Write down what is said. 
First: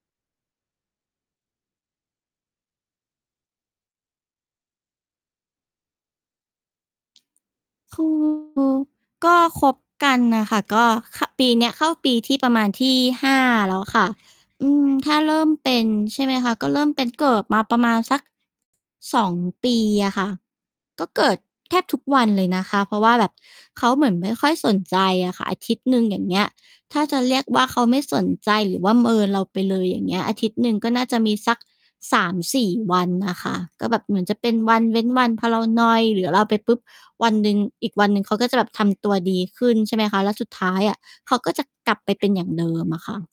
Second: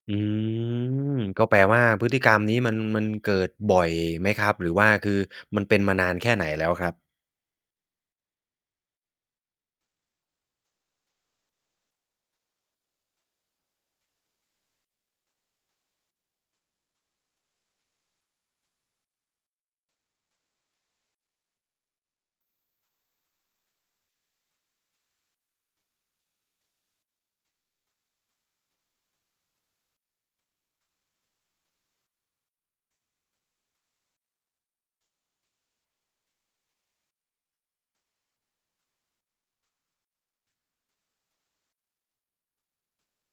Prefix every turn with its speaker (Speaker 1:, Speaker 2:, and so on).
Speaker 1: อืม ก็แปลว่า พฤติกรรมนี้มัน มันเกิดบ่อยไหมครับ หรือว่า คือมันเป็นมานานแค่ไหนแล้วครับ?
Speaker 2: คือ ก็คบกันน่ะค่ะ ก็ ข ปีเนี้ยเข้าปีที่ ประมาณที่ 5 แล้วค่ะ อืม ถ้าเริ่มเป็น ใช่ไหมคะ ก็เริ่มเป็น เกิดมาประมาณสัก 2 ปีอะค่ะ ก็เกิดแทบทุกวันเลยนะคะ เพราะว่าแบบเขาเหมือนไม่ค่อยสนใจอะค่ะ อาทิตย์หนึ่ง อย่างเงี้ย ถ้าจะเรียกว่า เขาไม่สนใจหรือว่าเมินเราไปเลย อย่างเงี้ย อาทิตย์หนึ่งก็น่าจะมีสัก 3-4 วันน่ะค่ะ ก็แบบเหมือนจะเป็นวันเว้นวัน พอเรานอยหรือ อะ เราไปปุ๊บ วันหนึ่ง อีกวันหนึ่งเขาก็จะแบบทำตัวดีขึ้น ใช่ไหมคะ แล้วสุดท้ายอะเขาก็จะกลับไปเป็นอย่างเดิมอะค่ะ